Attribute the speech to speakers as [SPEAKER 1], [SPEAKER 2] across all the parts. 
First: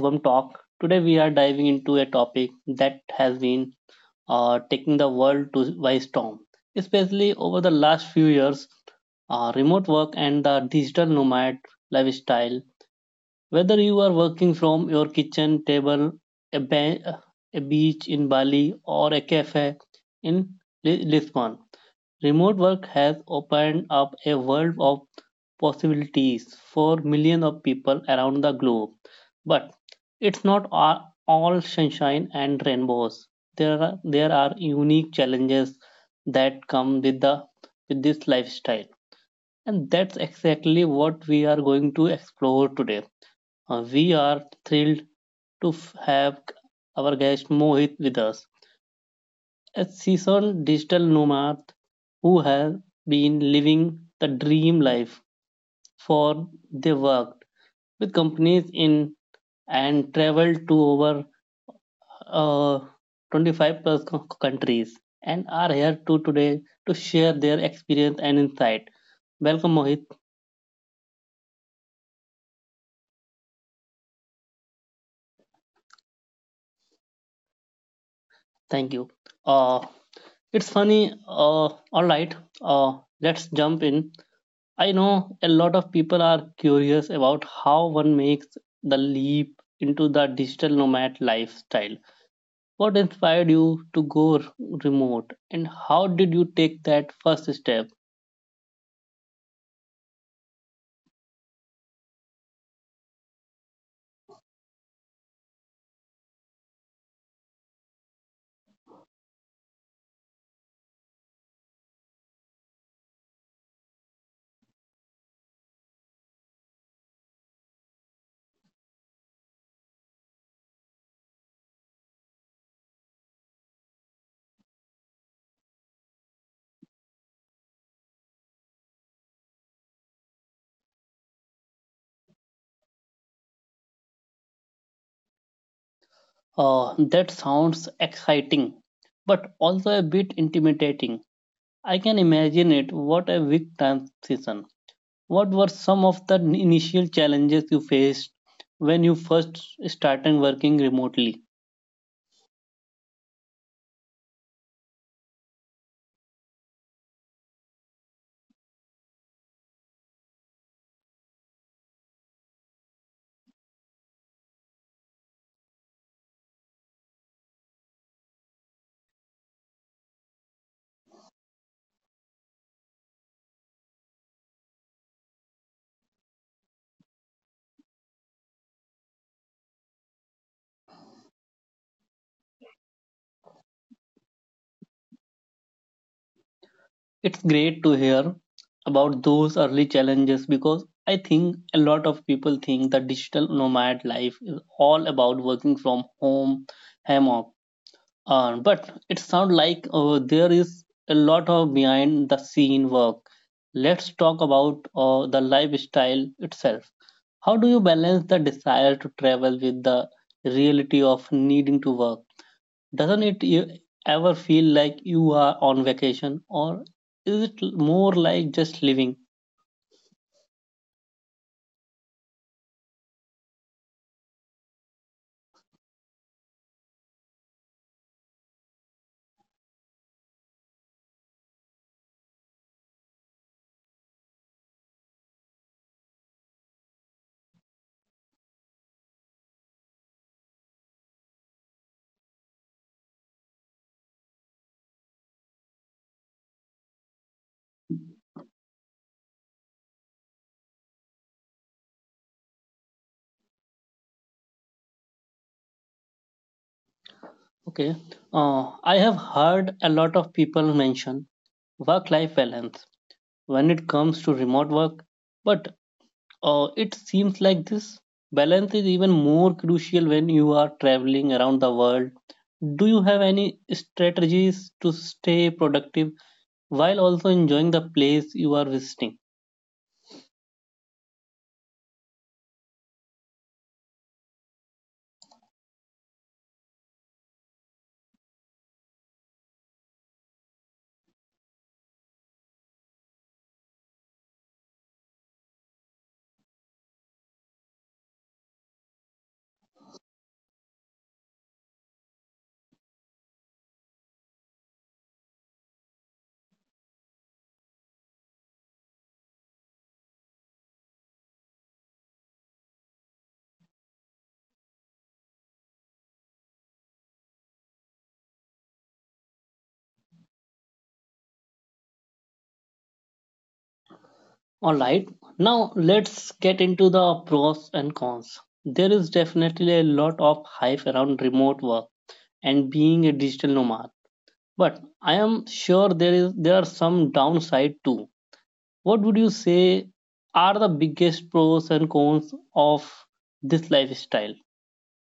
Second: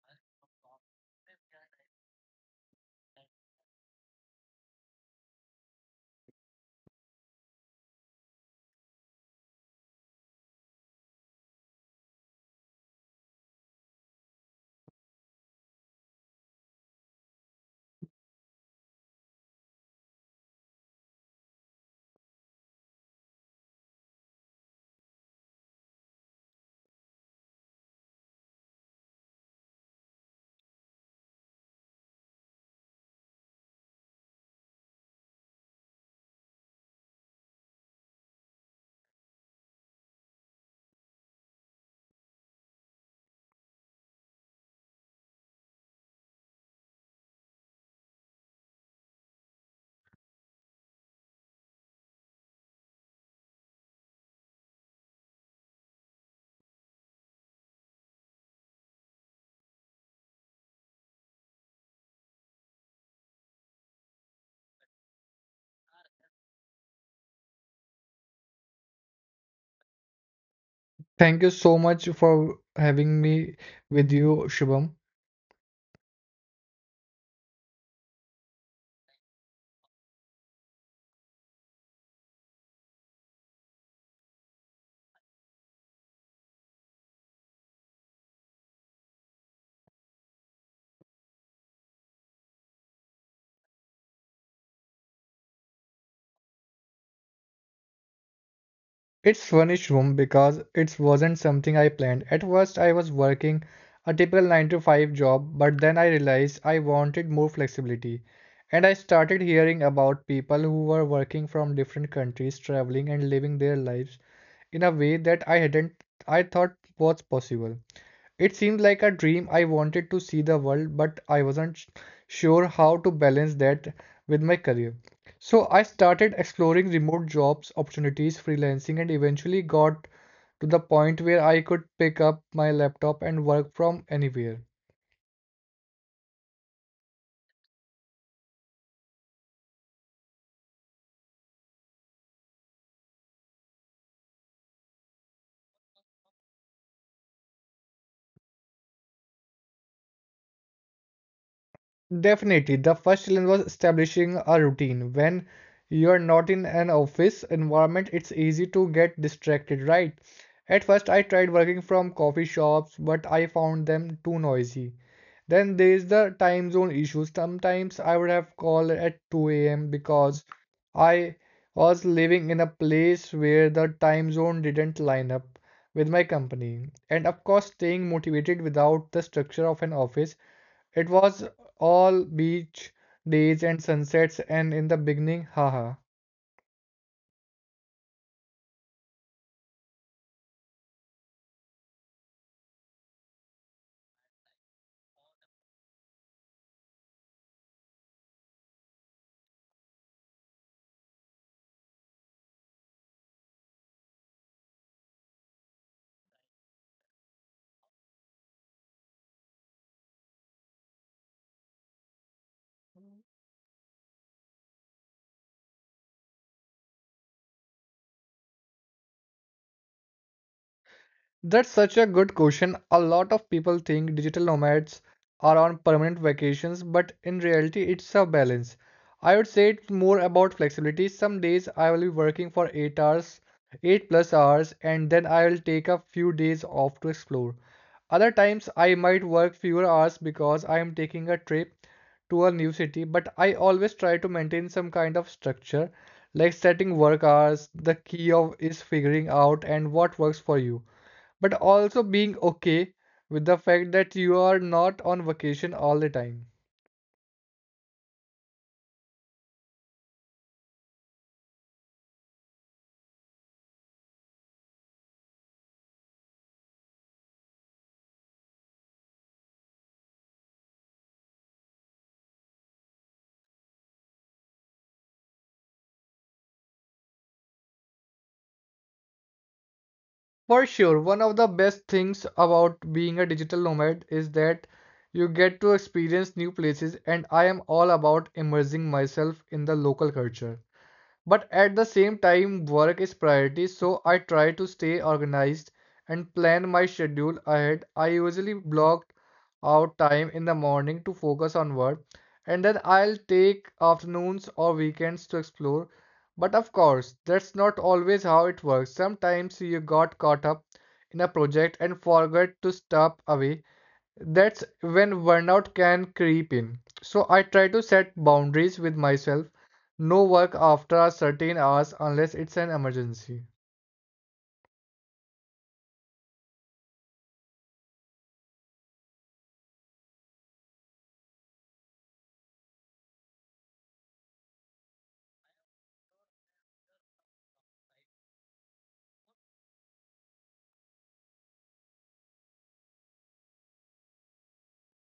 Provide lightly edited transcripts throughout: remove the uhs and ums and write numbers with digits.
[SPEAKER 1] Shubham Talk. Today we are diving into a topic that has been taking the world to by storm, especially over the last few years. Remote work and the digital nomad lifestyle. Whether you are working from your kitchen table, a, ba- a beach in Bali, or a cafe in Lisbon, remote work has opened up a world of possibilities for millions of people around the globe. But it's not a- all sunshine and rainbows. There are unique challenges that come with the with this lifestyle. And that's exactly what we are going to explore today. We are thrilled to have our guest Mohit with us, a seasoned digital nomad who has been living the dream life. For they worked with companies in and traveled to over uh, 25 plus countries and are here to today to share their experience and insight. Welcome, Mohit.
[SPEAKER 2] Thank you so much for having me with you, Shubham.
[SPEAKER 1] Thank you. uh, it's funny. uh, all right. uh, let's jump in. I know a lot of people are curious about how one makes the leap into the digital nomad lifestyle. What inspired you to go remote, and how did you take that first step?
[SPEAKER 2] It's funny, Shubham, because it wasn't something I planned. At first, I was working a typical 9 to 5 job, but then I realized I wanted more flexibility. And I started hearing about people who were working from different countries, traveling and living their lives in a way that I hadn't I thought was possible. It seemed like a dream. I wanted to see the world, but I wasn't sure how to balance that with my career. So I started exploring remote jobs, opportunities, freelancing, and eventually got to the point where I could pick up my laptop and work from anywhere.
[SPEAKER 1] That sounds exciting, but also a bit intimidating. I can imagine it. What a big transition. What were some of the initial challenges you faced when you first started working remotely?
[SPEAKER 2] Definitely, the first challenge was establishing a routine. When you're not in an office environment, it's easy to get distracted, right? At first, I tried working from coffee shops, but I found them too noisy. Then there's the time zone issue. Sometimes I would have called at 2 a.m. because I was living in a place where the time zone didn't line up with my company. And of course, staying motivated without the structure of an office, it was all beach days and sunsets and in the beginning, haha.
[SPEAKER 1] It's great to hear about those early challenges, because I think a lot of people think that digital nomad life is all about working from home, hammock. But it sounds like there is a lot of behind the scene work. Let's talk about the lifestyle itself. How do you balance the desire to travel with the reality of needing to work? Doesn't it ever feel like you are on vacation, or is it more like just living?
[SPEAKER 2] That's such a good question. A lot of people think digital nomads are on permanent vacations, but in reality, it's a balance. I would say it's more about flexibility. Some days I will be working for 8 hours, 8 plus hours, and then I will take a few days off to explore. Other times I might work fewer hours because I am taking a trip to a new city, but I always try to maintain some kind of structure, like setting work hours. The key of is figuring out and what works for you, but also being okay with the fact that you are not on vacation all the time.
[SPEAKER 1] Okay. I have heard a lot of people mention work life balance when it comes to remote work, but it seems like this balance is even more crucial when you are traveling around the world. Do you have any strategies to stay productive while also enjoying the place you are visiting?
[SPEAKER 2] For sure, one of the best things about being a digital nomad is that you get to experience new places, and I am all about immersing myself in the local culture. But at the same time, work is priority, so I try to stay organized and plan my schedule ahead. I usually block out time in the morning to focus on work, and then I'll take afternoons or weekends to explore. But of course, that's not always how it works. Sometimes you got caught up in a project and forgot to step away. That's when burnout can creep in. So I try to set boundaries with myself. No work after certain hours unless it's an emergency.
[SPEAKER 1] All right, now let's get into the pros and cons. There is definitely a lot of hype around remote work and being a digital nomad, but I am sure there is there are some downside too. What would you say are the biggest pros and cons of this lifestyle?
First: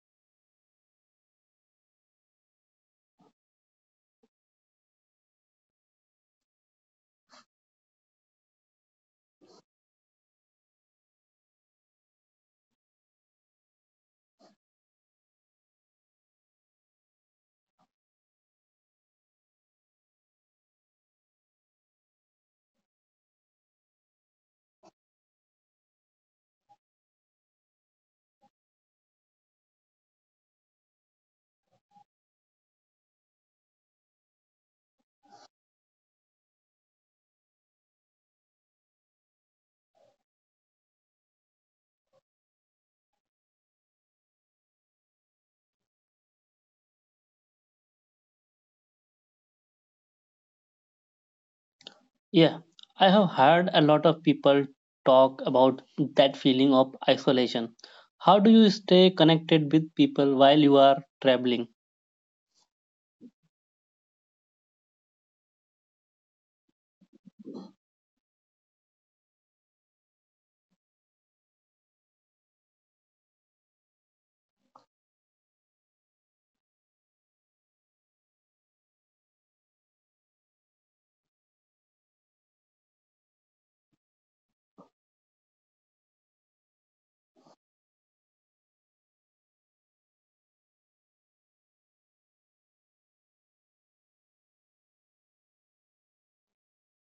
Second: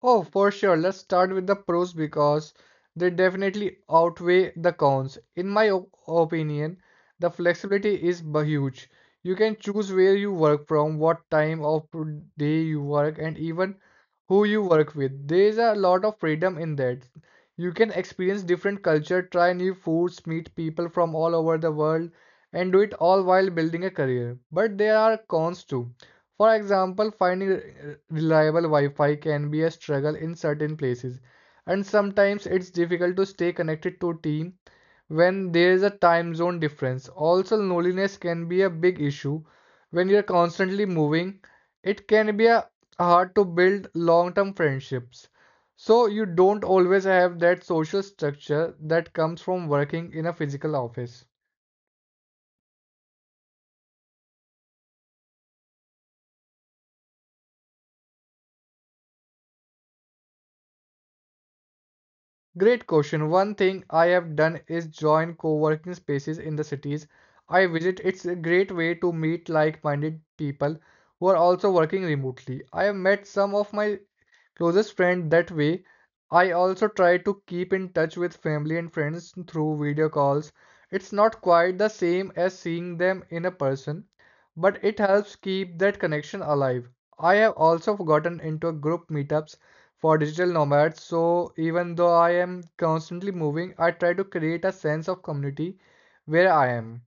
[SPEAKER 2] Oh, for sure. Let's start with the pros because they definitely outweigh the cons. In my opinion, the flexibility is huge. You can choose where you work from, what time of day you work, and even who you work with. There's a lot of freedom in that. You can experience different culture, try new foods, meet people from all over the world, and do it all while building a career. But there are cons too. For example, finding reliable Wi-Fi can be a struggle in certain places, and sometimes it's difficult to stay connected to team when there is a time zone difference. Also, loneliness can be a big issue when you're constantly moving. It can be a hard to build long-term friendships. So you don't always have that social structure that comes from working in a physical office.
[SPEAKER 1] Yeah, I have heard a lot of people talk about that feeling of isolation. How do you stay connected with people while you are traveling?
[SPEAKER 2] Great question. One thing I have done is join co-working spaces in the cities I visit. It's a great way to meet like-minded people who are also working remotely. I have met some of my closest friend that way. I also try to keep in touch with family and friends through video calls. It's not quite the same as seeing them in a person, but it helps keep that connection alive. I have also gotten into group meetups for digital nomads, so even though I am constantly moving, I try to create a sense of community where I am.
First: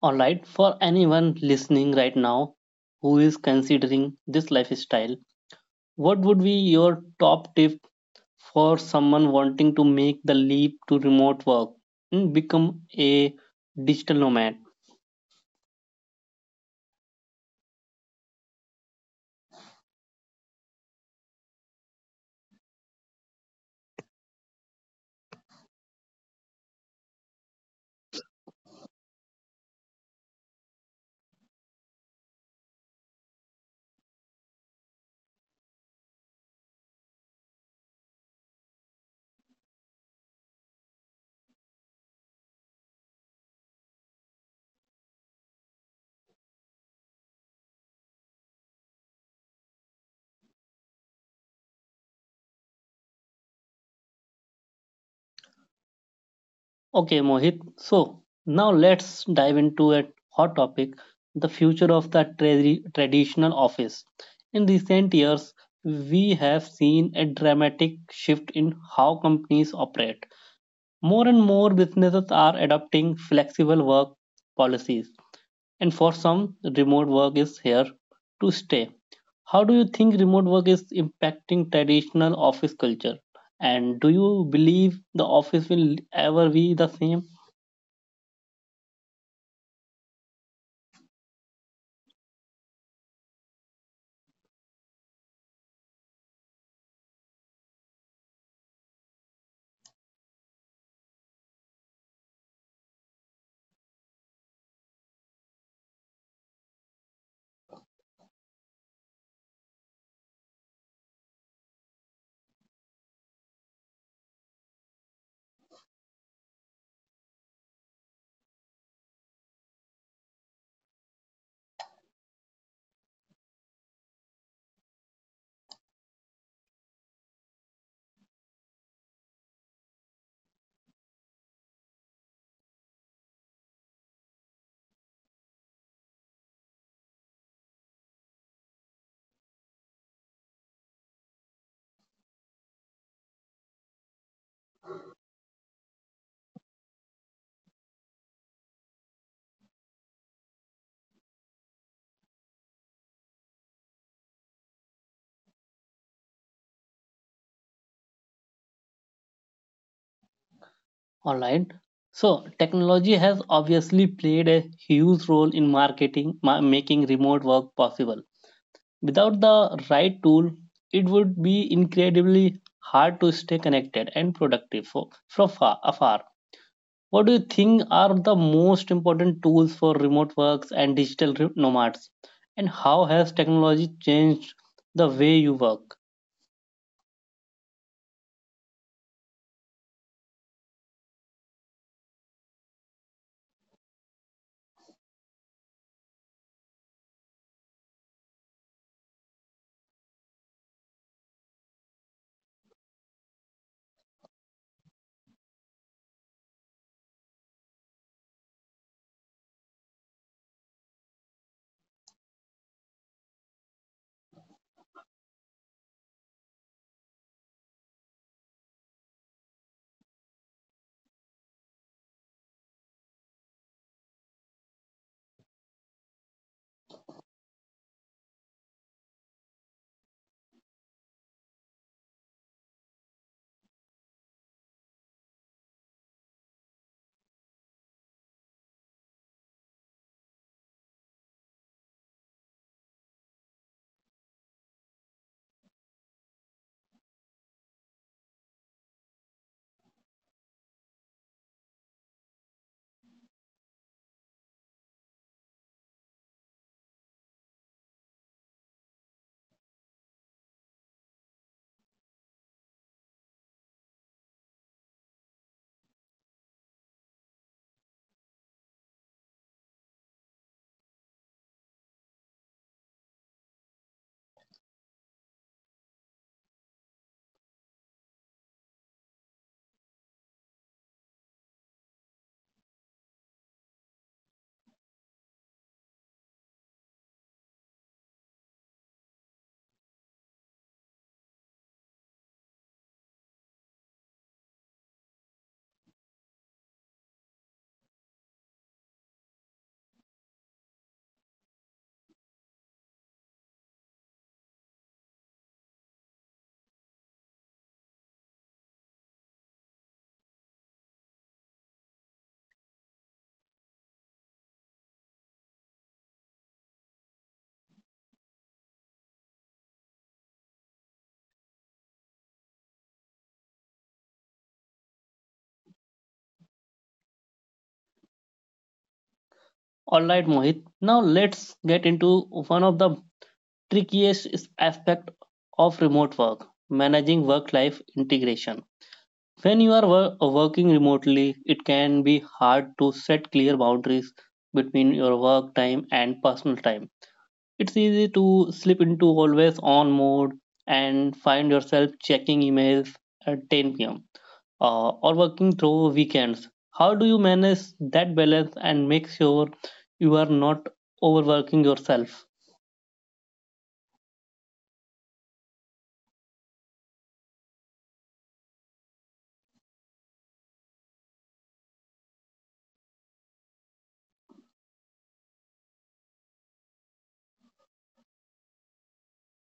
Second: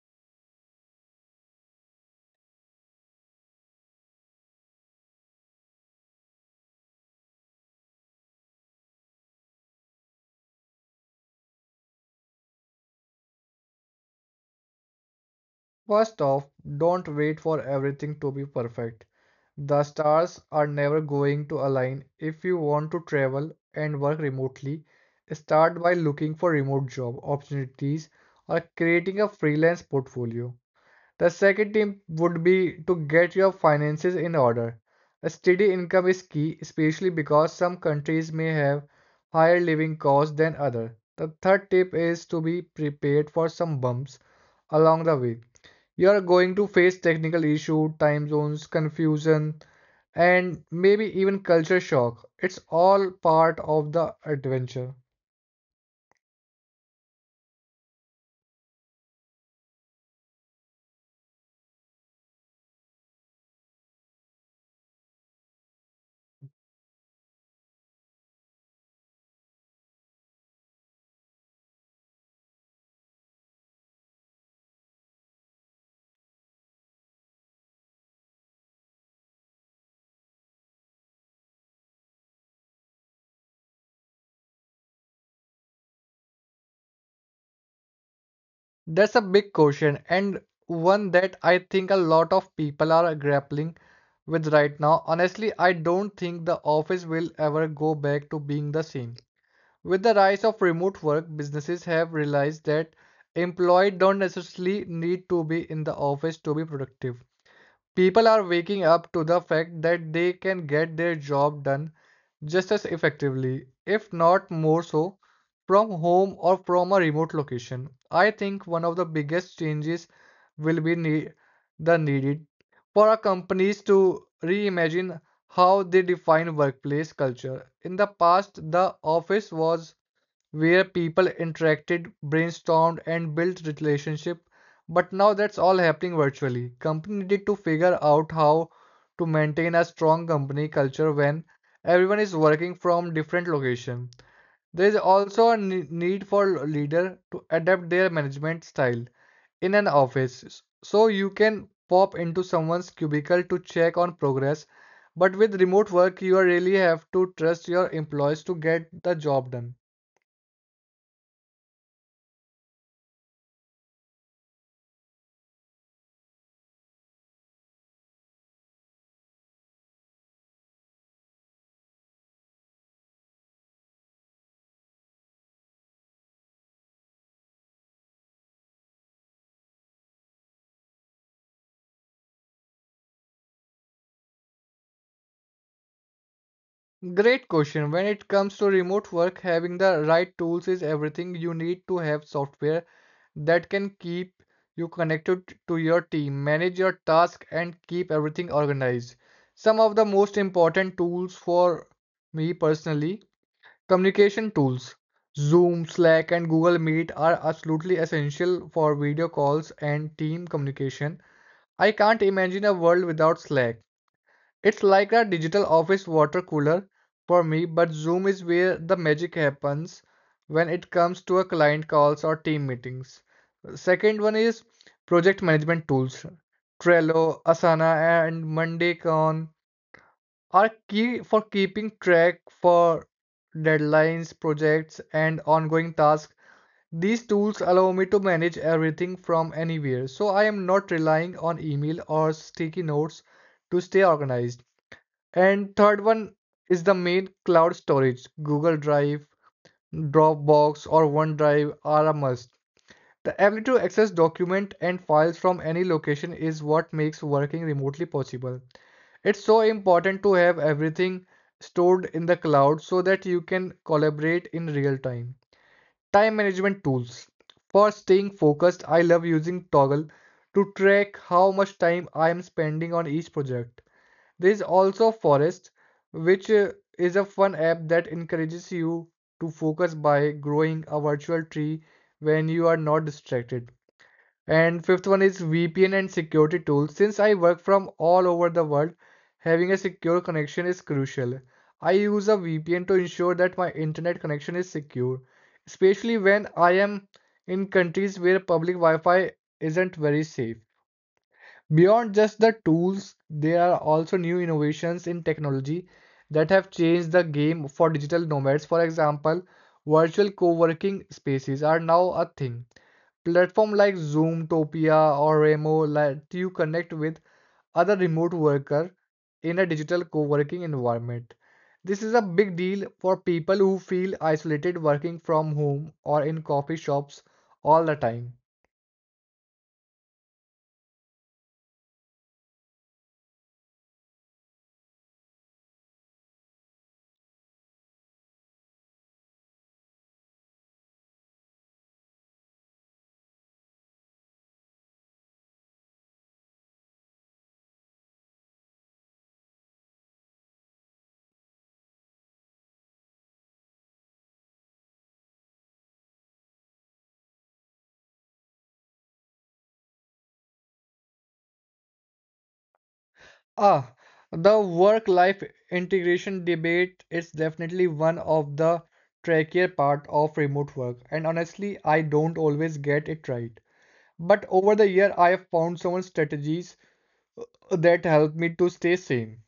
[SPEAKER 1] Alright, for anyone listening right now who is considering this lifestyle, what would be your top tip for someone wanting to make the leap to remote work and become a digital nomad?
[SPEAKER 2] First off, don't wait for everything to be perfect. The stars are never going to align. If you want to travel and work remotely, start by looking for remote job opportunities or creating a freelance portfolio. The second tip would be to get your finances in order. A steady income is key, especially because some countries may have higher living costs than others. The third tip is to be prepared for some bumps along the way. You are going to face technical issues, time zones, confusion, and maybe even culture shock. It's all part of the adventure.
[SPEAKER 1] Okay, Mohit, so now let's dive into a hot topic, the future of the traditional office. In recent years, we have seen a dramatic shift in how companies operate. More and more businesses are adopting flexible work policies, and for some, remote work is here to stay. How do you think remote work is impacting traditional office culture? And do you believe the office will ever be the same?
[SPEAKER 2] That's a big question, and one that I think a lot of people are grappling with right now. Honestly, I don't think the office will ever go back to being the same. With the rise of remote work, businesses have realized that employees don't necessarily need to be in the office to be productive. People are waking up to the fact that they can get their job done just as effectively, if not more so, from home or from a remote location. I think one of the biggest changes will be the needed for our companies to reimagine how they define workplace culture. In the past, the office was where people interacted, brainstormed, and built relationship. But now that's all happening virtually. Company need to figure out how to maintain a strong company culture when everyone is working from different location. There is also a need for leader to adapt their management style in an office. So you can pop into someone's cubicle to check on progress, but with remote work you really have to trust your employees to get the job done.
[SPEAKER 1] Alright. So, technology has obviously played a huge role in marketing, making remote work possible. Without the right tool, it would be incredibly hard to stay connected and productive for, from far, afar. What do you think are the most important tools for remote works and digital nomads? And how has technology changed the way you work?
[SPEAKER 2] Great question. When it comes to remote work, having the right tools is everything. You need to have software that can keep you connected to your team, manage your task, and keep everything organized. Some of the most important tools for me personally, communication tools. Zoom, Slack, and Google Meet are absolutely essential for video calls and team communication. I can't imagine a world without Slack. It's like a digital office water cooler for me, but Zoom is where the magic happens when it comes to a client calls or team meetings. Second one is project management tools. Trello, Asana, and MondayCon are key for keeping track for deadlines, projects, and ongoing tasks. These tools allow me to manage everything from anywhere, so I am not relying on email or sticky notes to stay organized. And third one is the main cloud storage. Google Drive, Dropbox, or OneDrive are a must. The ability to access documents and files from any location is what makes working remotely possible. It's so important to have everything stored in the cloud so that you can collaborate in real time. Time management tools. For staying focused, I love using Toggle to track how much time I am spending on each project. There is also Forest, which is a fun app that encourages you to focus by growing a virtual tree when you are not distracted. And fifth one is VPN and security tools. Since I work from all over the world, having a secure connection is crucial. I use a VPN to ensure that my internet connection is secure, especially when I am in countries where public Wi-Fi isn't very safe. Beyond just the tools, there are also new innovations in technology that have changed the game for digital nomads. For example, virtual co-working spaces are now a thing. Platform like Zoom, Topia, or Remo let you connect with other remote worker in a digital co-working environment. This is a big deal for people who feel isolated working from home or in coffee shops all the time.
[SPEAKER 1] All right, Mohit. Now let's get into one of the trickiest aspect of remote work, managing work-life integration. When you are working remotely, it can be hard to set clear boundaries between your work time and personal time. It's easy to slip into always on mode and find yourself checking emails at 10 p.m., or working through weekends. How do you manage that balance and make sure you are not overworking yourself?
[SPEAKER 2] Ah, the work-life integration debate is definitely one of the trickier part of remote work, and honestly, I don't always get it right. But over the year, I have found some strategies that help me to stay sane.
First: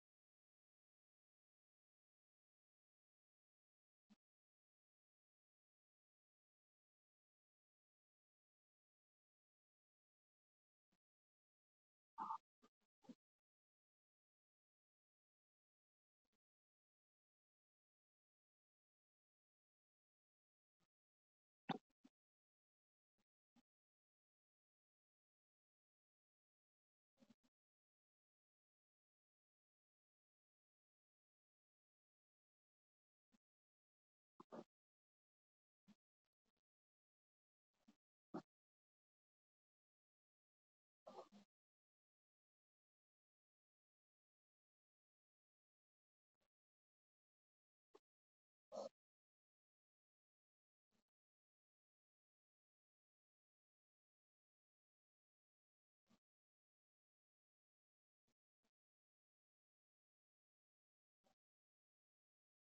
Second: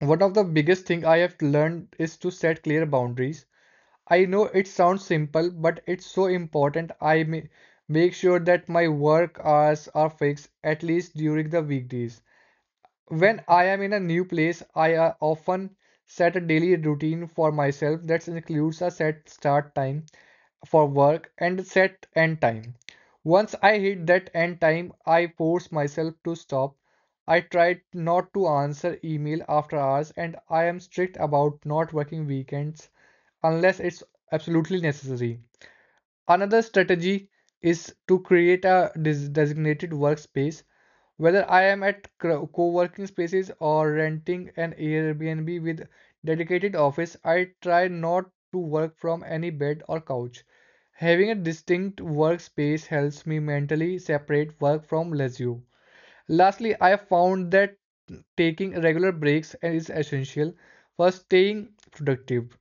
[SPEAKER 2] One of the biggest thing I have learned is to set clear boundaries. I know it sounds simple, but it's so important. I make sure that my work hours are fixed at least during the weekdays. When I am in a new place, I often set a daily routine for myself that includes a set start time for work and set end time. Once I hit that end time, I force myself to stop. I try not to answer email after hours and I am strict about not working weekends unless it's absolutely necessary. Another strategy is to create a designated workspace. Whether I am at co working spaces or renting an Airbnb with dedicated office, I try not to work from any bed or couch. Having a distinct workspace helps me mentally separate work from leisure. Lastly, I found that taking regular breaks is essential for staying productive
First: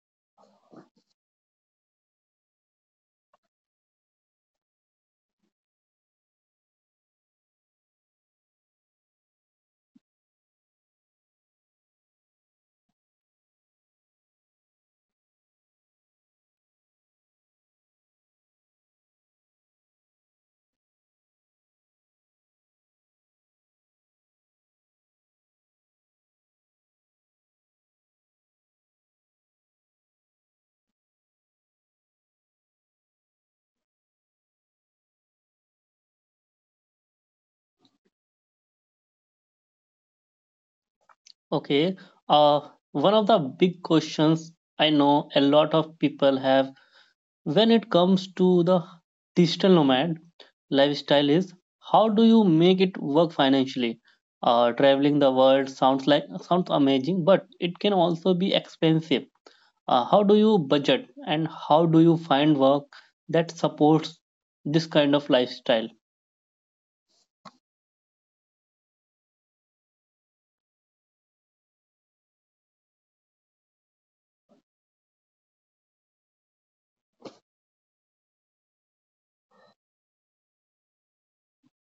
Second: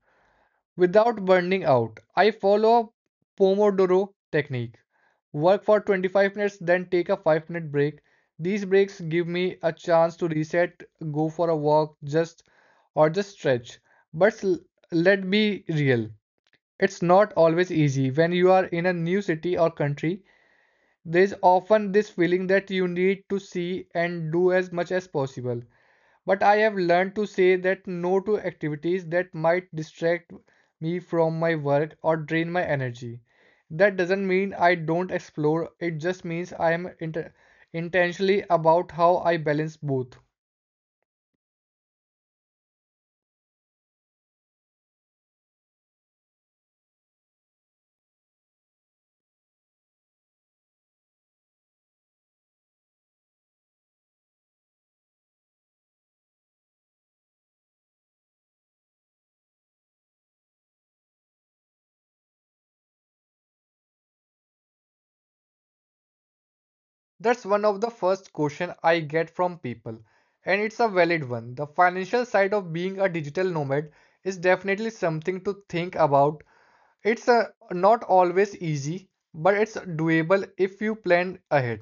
[SPEAKER 2] without burning out. I follow Pomodoro technique. Work for 25 minutes, then take a 5-minute break. These breaks give me a chance to reset, go for a walk, just or just stretch. But let's be real. It's not always easy. When you are in a new city or country, there is often this feeling that you need to see and do as much as possible. But I have learned to say that no to activities that might distract me from my work or drain my energy. That doesn't mean I don't explore, it just means I am intentionally about how I balance both.
[SPEAKER 1] Okay, uh, one of the big questions I know a lot of people have when it comes to the digital nomad lifestyle is, how do you make it work financially? Traveling the world sounds like sounds amazing, but it can also be expensive. How do you budget, and how do you find work that supports this kind of lifestyle?
[SPEAKER 2] That's one of the first question I get from people, and it's a valid one. The financial side of being a digital nomad is definitely something to think about. It's not always easy, but it's doable if you plan ahead.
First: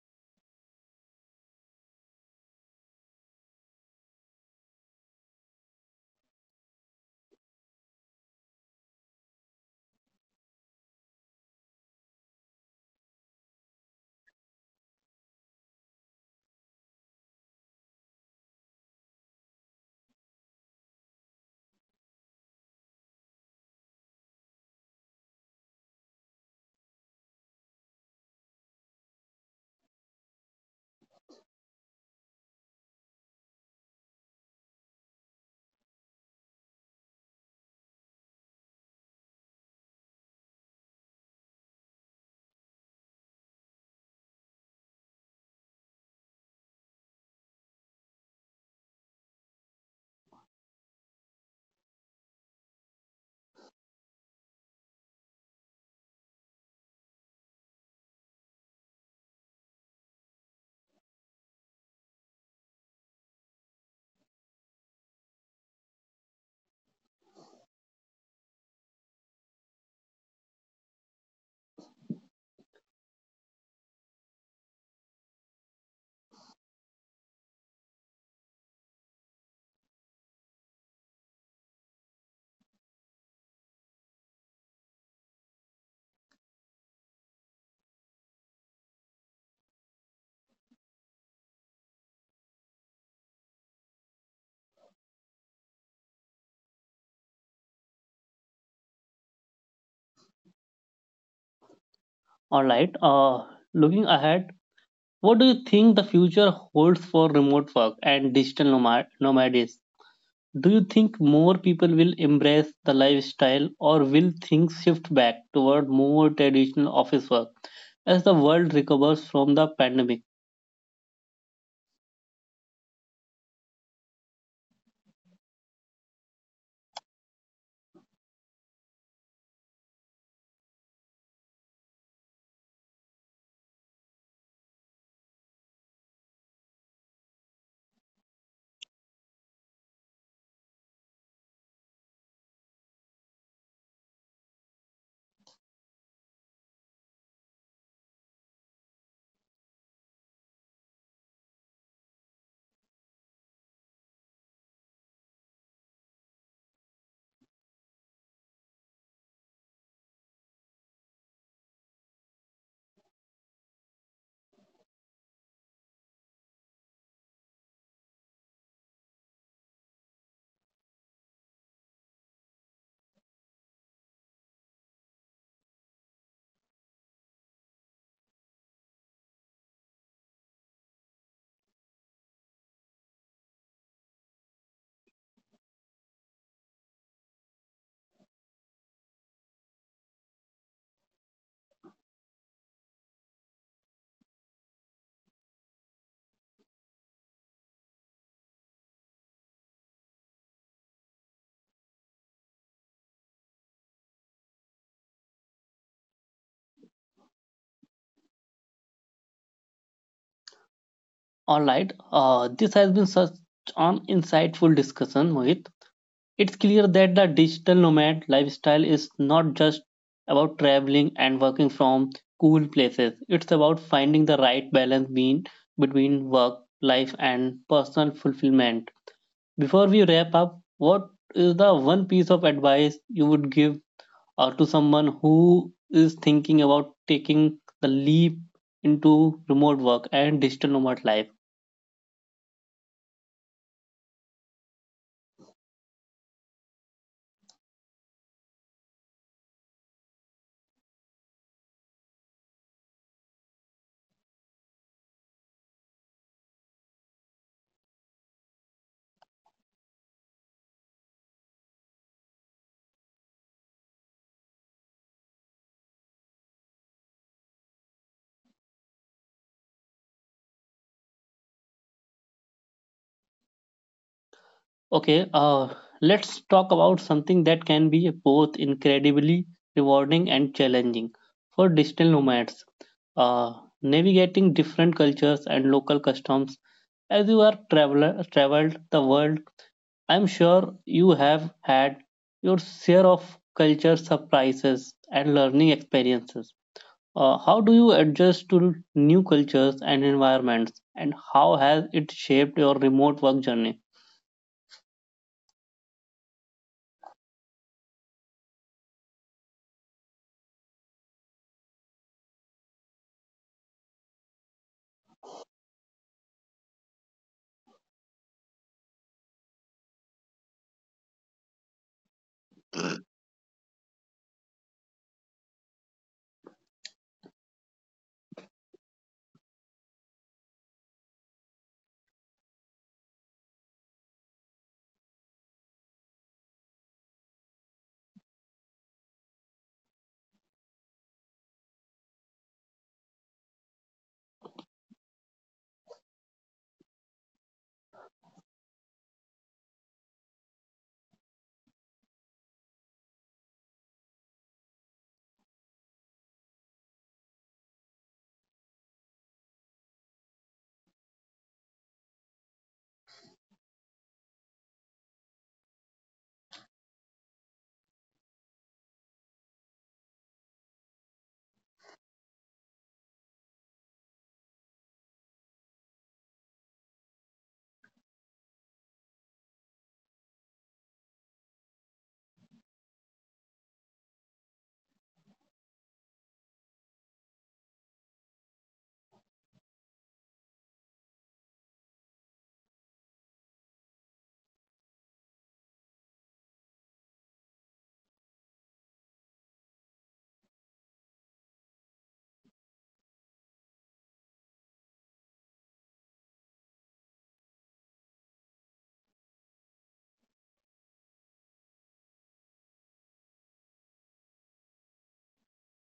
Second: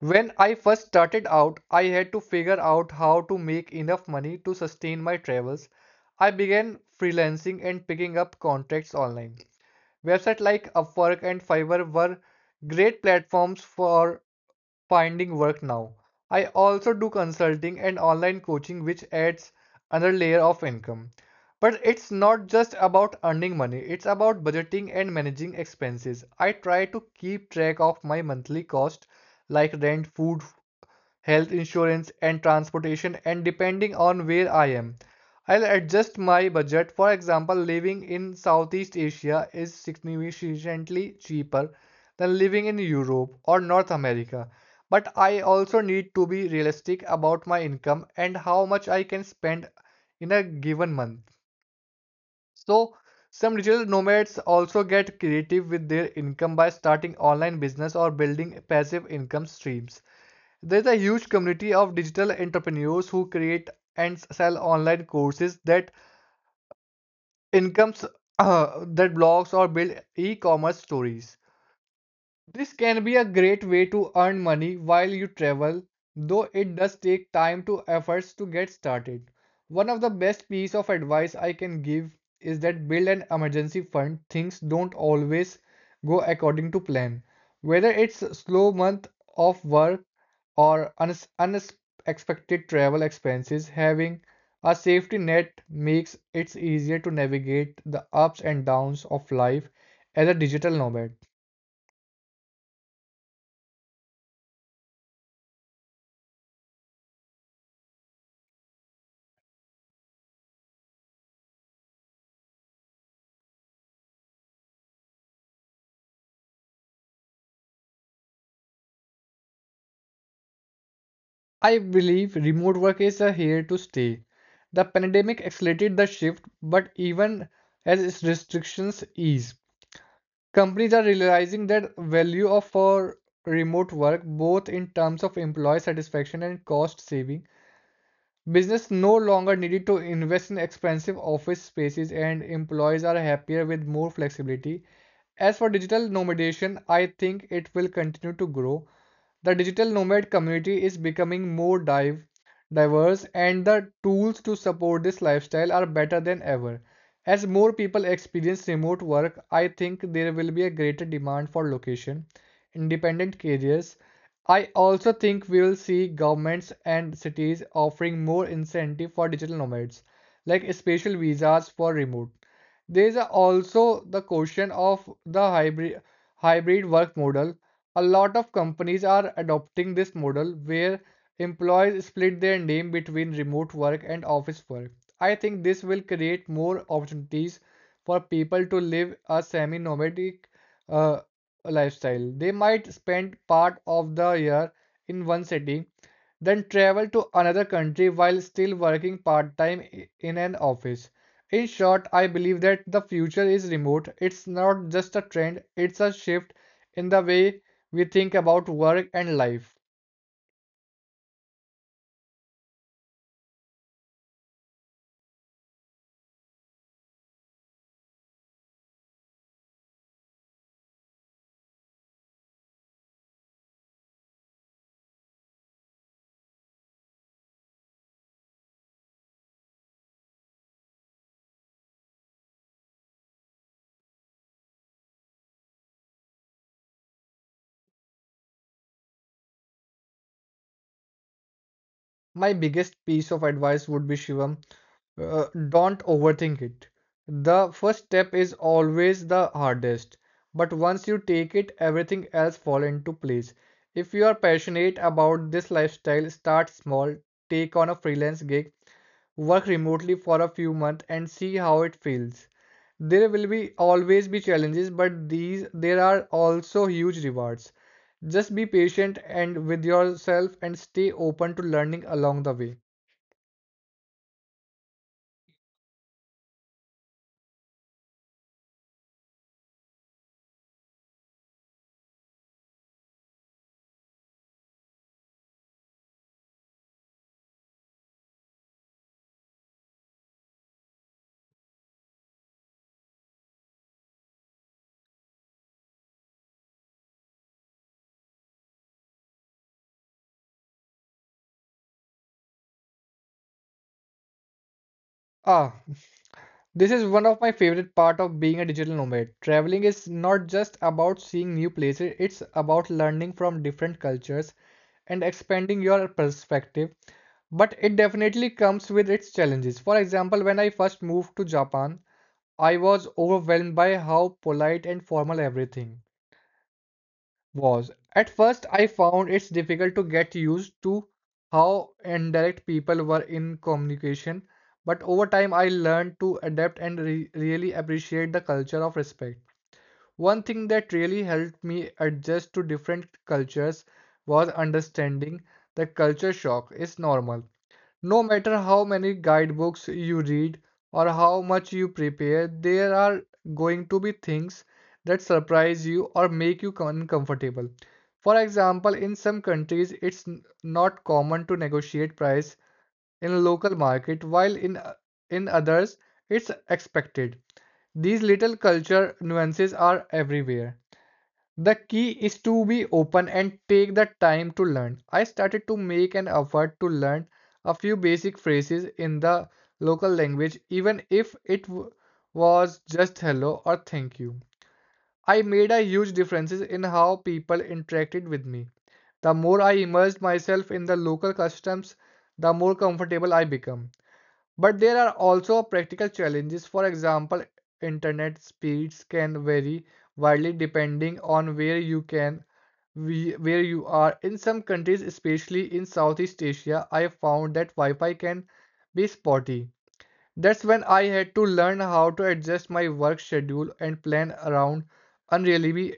[SPEAKER 2] When I first started out, I had to figure out how to make enough money to sustain my travels. I began freelancing and picking up contracts online. Websites like Upwork and Fiverr were great platforms for finding work now. I also do consulting and online coaching, which adds another layer of income. But it's not just about earning money, it's about budgeting and managing expenses. I try to keep track of my monthly cost like rent, food, health insurance, and transportation, and depending on where I am. I'll adjust my budget. For example, living in Southeast Asia is significantly cheaper than living in Europe or North America. But I also need to be realistic about my income and how much I can spend in a given month. So, some digital nomads also get creative with their income by starting online business or building passive income streams. There's a huge community of digital entrepreneurs who create and sell online courses that incomes that blogs or build e-commerce stories. This can be a great way to earn money while you travel, though it does take time to efforts to get started. One of the best piece of advice I can give is that build an emergency fund. Things don't always go according to plan. Whether it's a slow month of work or unexpected travel expenses, having a safety net makes it easier to navigate the ups and downs of life as a digital nomad.
[SPEAKER 1] All right. Looking ahead, what do you think the future holds for remote work and digital nomad nomad is? Do you think more people will embrace the lifestyle, or will things shift back toward more traditional office work as the world recovers from the pandemic?
[SPEAKER 2] I believe remote work is here to stay. The pandemic accelerated the shift, but even as its restrictions ease, companies are realizing that value of for remote work both in terms of employee satisfaction and cost saving. Business no longer needed to invest in expensive office spaces and employees are happier with more flexibility. As for digital nomadation, I think it will continue to grow. The digital nomad community is becoming more diverse, and the tools to support this lifestyle are better than ever. As more people experience remote work, I think there will be a greater demand for location independent careers. I also think we will see governments and cities offering more incentive for digital nomads, like special visas for remote. There is also the question of the hybrid work model a lot of companies are adopting this model where employees split their name between remote work and office work. I think this will create more opportunities for people to live a semi-nomadic uh, lifestyle. They might spend part of the year in one city, then travel to another country while still working part-time in an office. In short, I believe that the future is remote. It's not just a trend, it's a shift in the way we think about work and life.
[SPEAKER 1] All right, this has been such an insightful discussion, Mohit. It's clear that the digital nomad lifestyle is not just about traveling and working from cool places, it's about finding the right balance between, between work, life, and personal fulfillment. Before we wrap up, what is the one piece of advice you would give to someone who is thinking about taking the leap into remote work and digital nomad life?
[SPEAKER 2] My biggest piece of advice would be Shivam, don't overthink it. The first step is always the hardest, but once you take it, everything else fall into place. If you are passionate about this lifestyle, start small, take on a freelance gig, work remotely for a few months and see how it feels. There will be always be challenges, but these there are also huge rewards. Just be patient and with yourself and stay open to learning along the way.
[SPEAKER 1] Okay. Let's talk about something that can be both incredibly rewarding and challenging for digital nomads. Uh, Navigating different cultures and local customs. As you are traveler traveled the world, I'm sure you have had your share of culture surprises and learning experiences. How do you adjust to new cultures and environments, and how has it shaped your remote work journey?
[SPEAKER 2] Ah, this is one of my favorite part of being a digital nomad. Traveling is not just about seeing new places, it's about learning from different cultures and expanding your perspective. But it definitely comes with its challenges. For example, when I first moved to Japan, I was overwhelmed by how polite and formal everything was. At first, I found it's difficult to get used to how indirect people were in communication, but over time, I learned to adapt and really appreciate the culture of respect. One thing that really helped me adjust to different cultures was understanding that culture shock is normal. No matter how many guidebooks you read or how much you prepare, there are going to be things that surprise you or make you uncomfortable. For example, in some countries, it's not common to negotiate price in local market, while in others, it's expected. These little culture nuances are everywhere. The key is to be open and take the time to learn. I started to make an effort to learn a few basic phrases in the local language, even if it w- was just hello or thank you. I made a huge difference in how people interacted with me. The more I immersed myself in the local customs, the more comfortable I became. But there are also practical challenges. For example, internet speeds can vary widely depending on where you are. In some countries, especially in Southeast Asia, I found that Wi-Fi can be spotty. That's when I had to learn how to adjust my work schedule and plan around unreliably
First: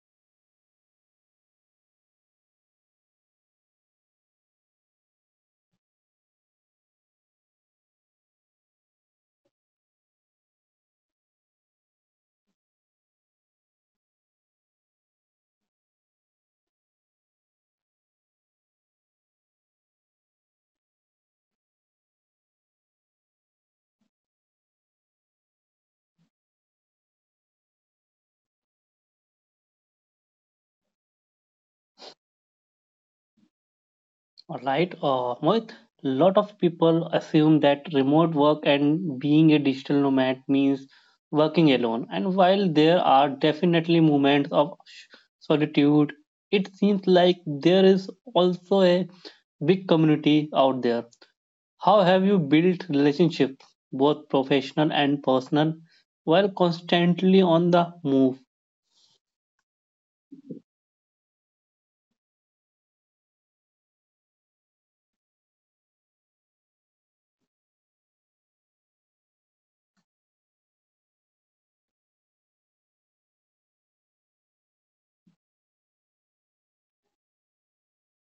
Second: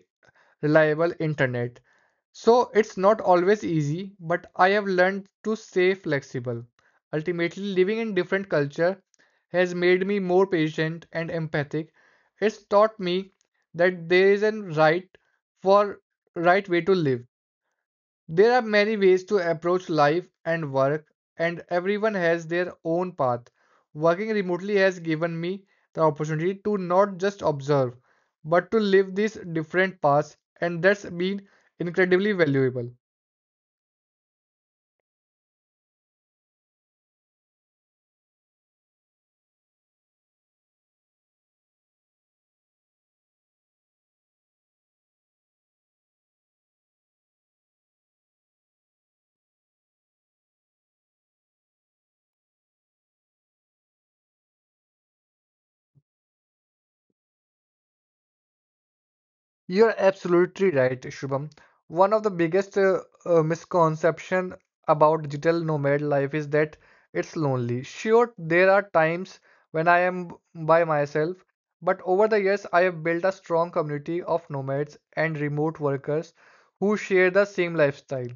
[SPEAKER 2] reliable internet. So it's not always easy, but I have learned to stay flexible. Ultimately, living in different culture has made me more patient and empathic. It's taught me that there is a right for right way to live. There are many ways to approach life and work, and everyone has their own path. Working remotely has given me the opportunity to not just observe, but to live these different paths, and that's been incredibly valuable.
[SPEAKER 1] All right, Mohit, lot of people assume that remote work and being a digital nomad means working alone. And while there are definitely moments of solitude, it seems like there is also a big community out there. How have you built relationship, both professional and personal, while constantly on the move?
[SPEAKER 2] You're absolutely right, Shubham. One of the biggest misconception about digital nomad life is that it's lonely. Sure, there are times when I am b- by myself, but over the years I have built a strong community of nomads and remote workers who share the same lifestyle.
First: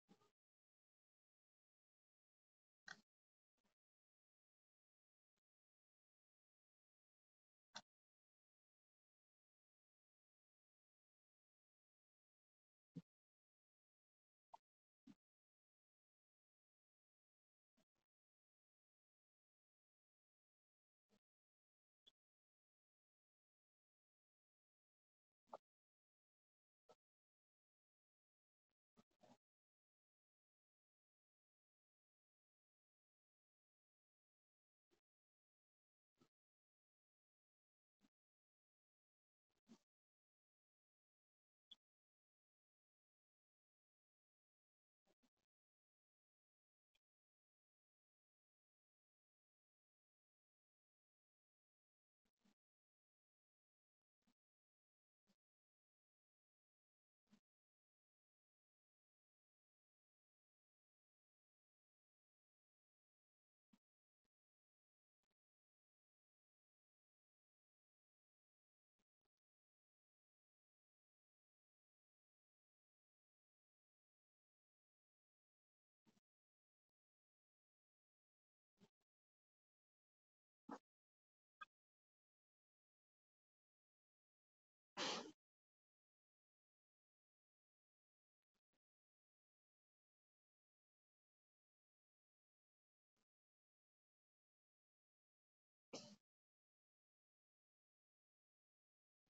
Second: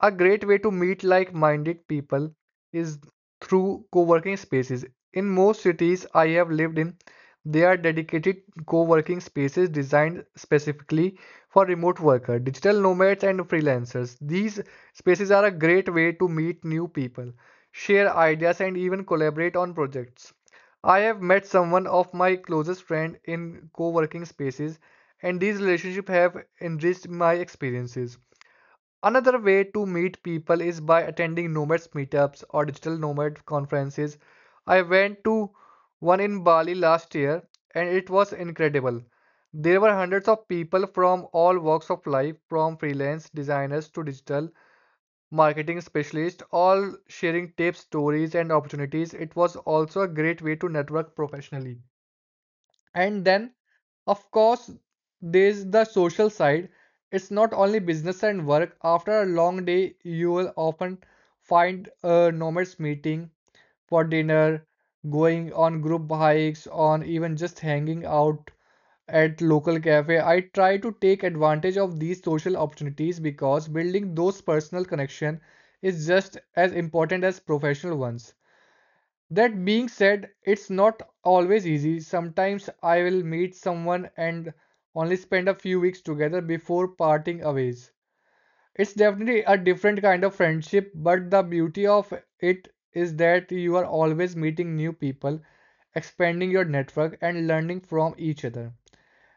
[SPEAKER 2] A great way to meet like minded people is through co working spaces. In most cities I have lived in, there are dedicated co working spaces designed specifically for remote workers, digital nomads, and freelancers. These spaces are a great way to meet new people, share ideas, and even collaborate on projects. I have met someone of my closest friend in co working spaces, and these relationships have enriched my experiences. Another way to meet people is by attending nomads meetups or digital nomad conferences. I went to one in Bali last year and it was incredible. There were hundreds of people from all walks of life, from freelance designers to digital marketing specialists, all sharing tips, stories, and opportunities. It was also a great way to network professionally. And then, of course, there's the social side. It's not only business and work. After a long day, you will often find nomads meeting for dinner, going on group hikes, on even just hanging out at local cafe. I try to take advantage of these social opportunities because building those personal connection is just as important as professional ones. That being said, it's not always easy. Sometimes I will meet someone and only spend a few weeks together before parting ways. It's definitely a different kind of friendship, but the beauty of it is that you are always meeting new people, expanding your network, and learning from each other.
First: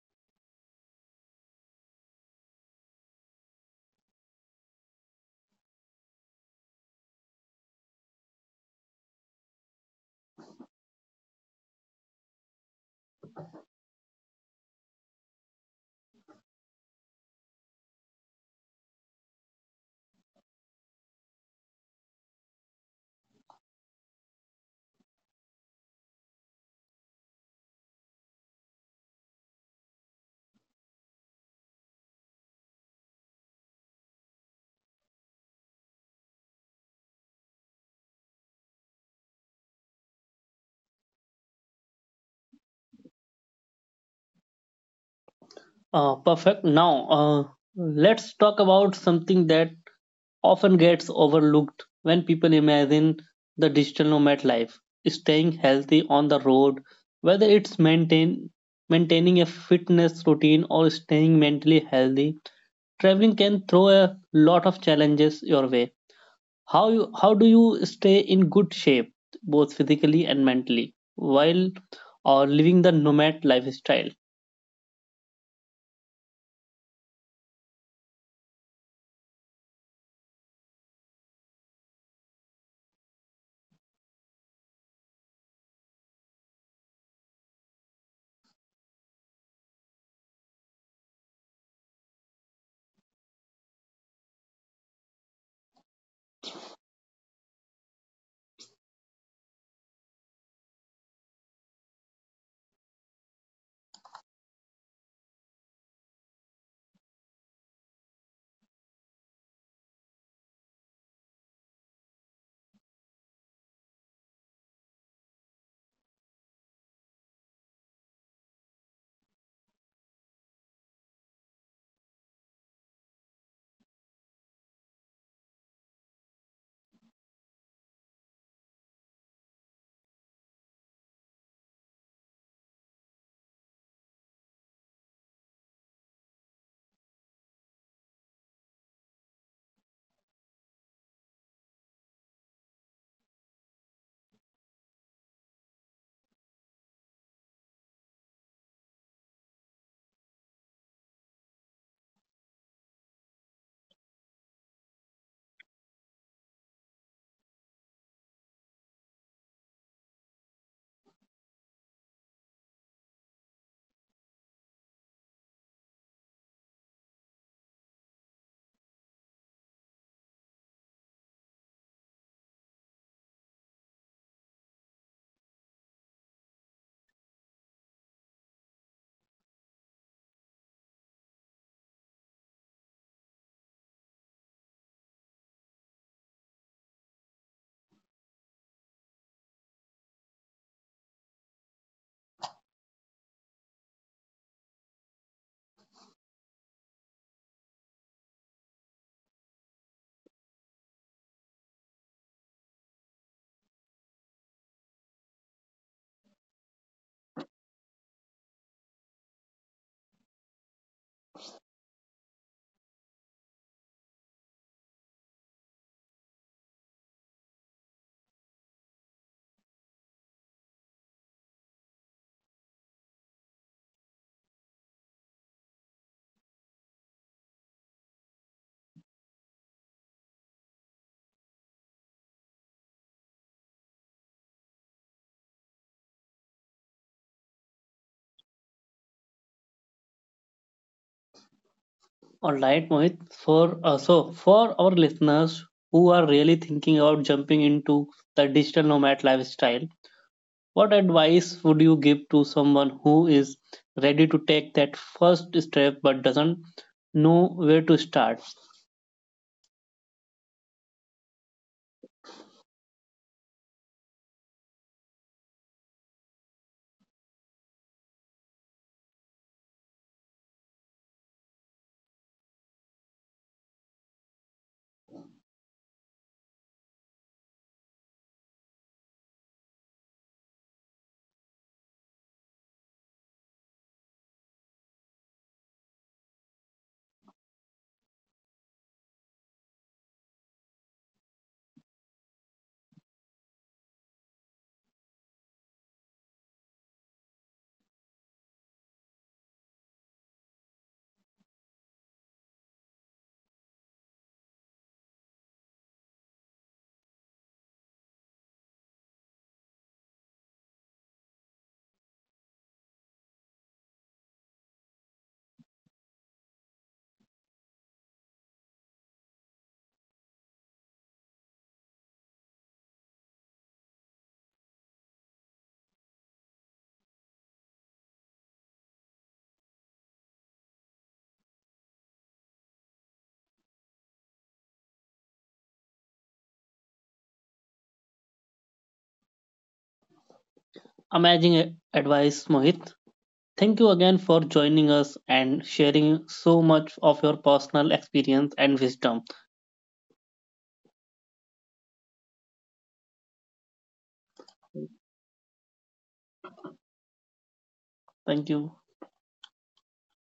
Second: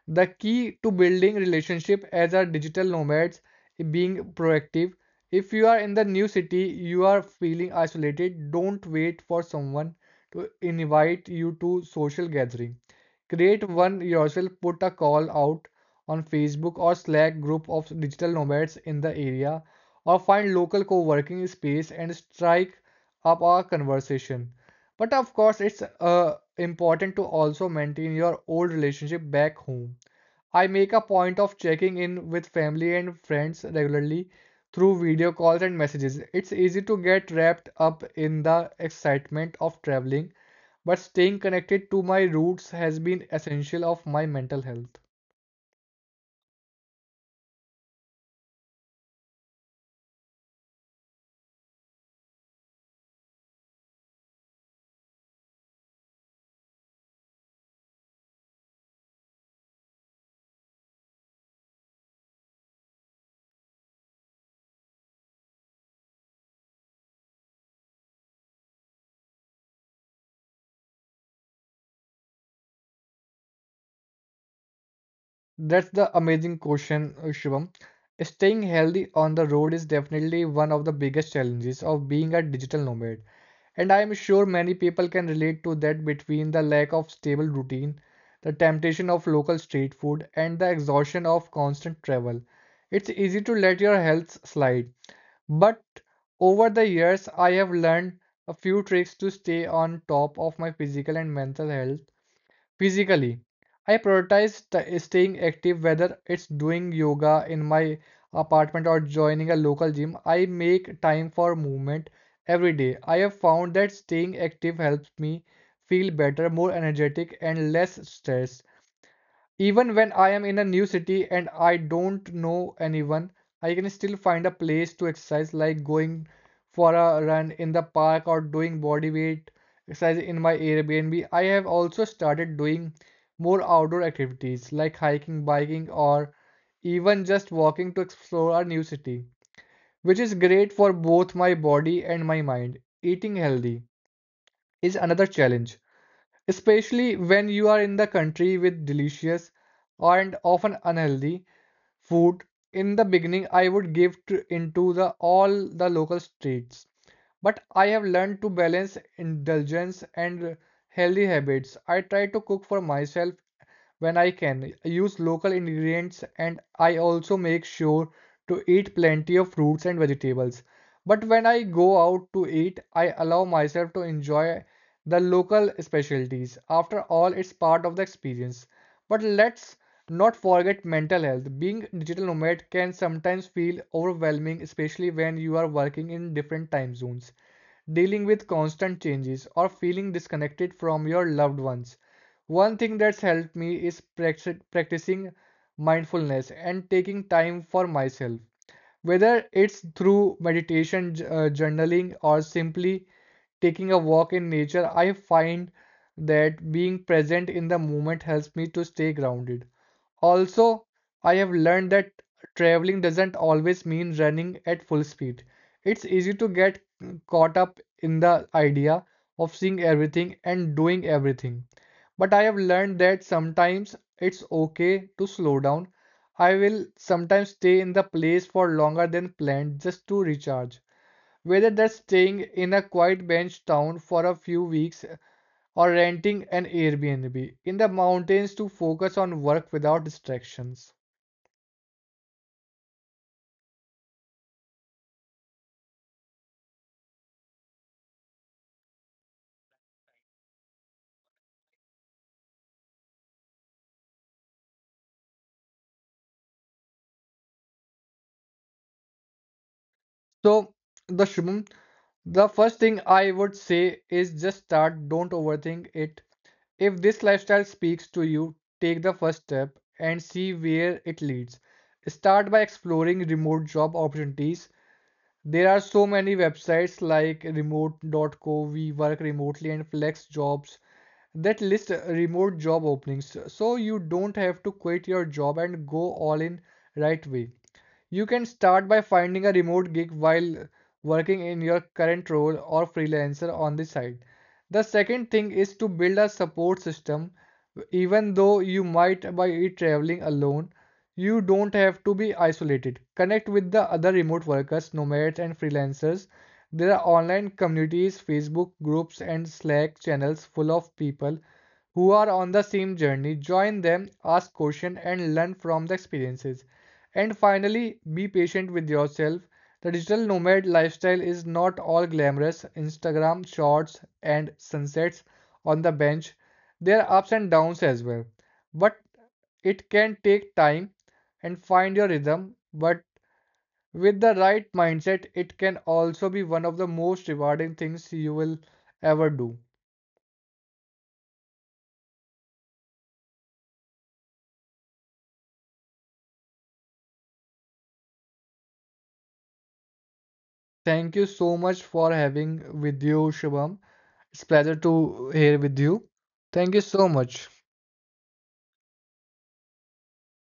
[SPEAKER 2] The key to building relationship as a digital nomads is being proactive. If you are in the new city, you are feeling isolated, don't wait for someone to invite you to social gathering. Create one yourself, put a call out on Facebook or Slack group of digital nomads in the area, or find local co-working space and strike up a conversation. But of course, it's important to also maintain your old relationship back home. I make a point of checking in with family and friends regularly through video calls and messages. It's easy to get wrapped up in the excitement of traveling, but staying connected to my roots has been essential of my mental health.
[SPEAKER 1] Perfect. Now, let's talk about something that often gets overlooked when people imagine the digital nomad life: staying healthy on the road, whether it's maintaining a fitness routine or staying mentally healthy. Traveling can throw a lot of challenges your way. How do you stay in good shape both physically and mentally while or living the nomad lifestyle?
[SPEAKER 2] That's the amazing question, Shubham. Staying healthy on the road is definitely one of the biggest challenges of being a digital nomad. And I am sure many people can relate to that between the lack of stable routine, the temptation of local street food, and the exhaustion of constant travel. It's easy to let your health slide, but over the years, I have learned a few tricks to stay on top of my physical and mental health. Physically, I prioritize staying active, whether it's doing yoga in my apartment or joining a local gym. I make time for movement every day. I have found that staying active helps me feel better, more energetic, and less stressed. Even when I am in a new city and I don't know anyone, I can still find a place to exercise, like going for a run in the park or doing body weight exercise in my Airbnb. I have also started doing more outdoor activities like hiking, biking, or even just walking to explore a new city, which is great for both my body and my mind. Eating healthy is another challenge, especially when you are in the country with delicious and often unhealthy food. In the beginning, I would give to, into the all the local streets, but I have learned to balance indulgence and healthy habits. I try to cook for myself when I can. I use local ingredients and I also make sure to eat plenty of fruits and vegetables. But when I go out to eat, I allow myself to enjoy the local specialties. After all, it's part of the experience. But let's not forget mental health. Being digital nomad can sometimes feel overwhelming, especially when you are working in different time zones, dealing with constant changes, or feeling disconnected from your loved ones. One thing that's helped me is practicing mindfulness and taking time for myself. Whether it's through meditation, journaling, or simply taking a walk in nature, I find that being present in the moment helps me to stay grounded. Also, I have learned that traveling doesn't always mean running at full speed. It's easy to get caught up in the idea of seeing everything and doing everything. But I have learned that sometimes it's okay to slow down. I will sometimes stay in the place for longer than planned just to recharge. Whether that's staying in a quiet bench town for a few weeks or renting an Airbnb in the mountains to focus on work without distractions.
[SPEAKER 1] All right, Mohit. For so for our listeners who are really thinking about jumping into the digital nomad lifestyle, what advice would you give to someone who is ready to take that first step but doesn't know where to start?
[SPEAKER 2] So, the Shubham, the first thing I would say is just start, don't overthink it. If this lifestyle speaks to you, take the first step and see where it leads. Start by exploring remote job opportunities. There are so many websites like remote.co, we work remotely and flex jobs that list remote job openings, so you don't have to quit your job and go all in right away. You can start by finding a remote gig while working in your current role or freelancer on the side. The second thing is to build a support system. Even though you might be traveling alone, you don't have to be isolated. Connect with the other remote workers, nomads, and freelancers. There are online communities, Facebook groups, and Slack channels full of people who are on the same journey. Join them, ask questions, and learn from the experiences. And finally, be patient with yourself. The digital nomad lifestyle is not all glamorous Instagram shorts and sunsets on the bench. There are ups and downs as well. But it can take time and find your rhythm. But with the right mindset, it can also be one of the most rewarding things you will ever do.
[SPEAKER 1] Amazing advice, Mohit. Thank you again for joining us and sharing so much of your personal experience and wisdom.
[SPEAKER 2] Thank you so much for having with you, Shubham. It's a pleasure to hear with you. Thank you so much.
[SPEAKER 1] Thank you.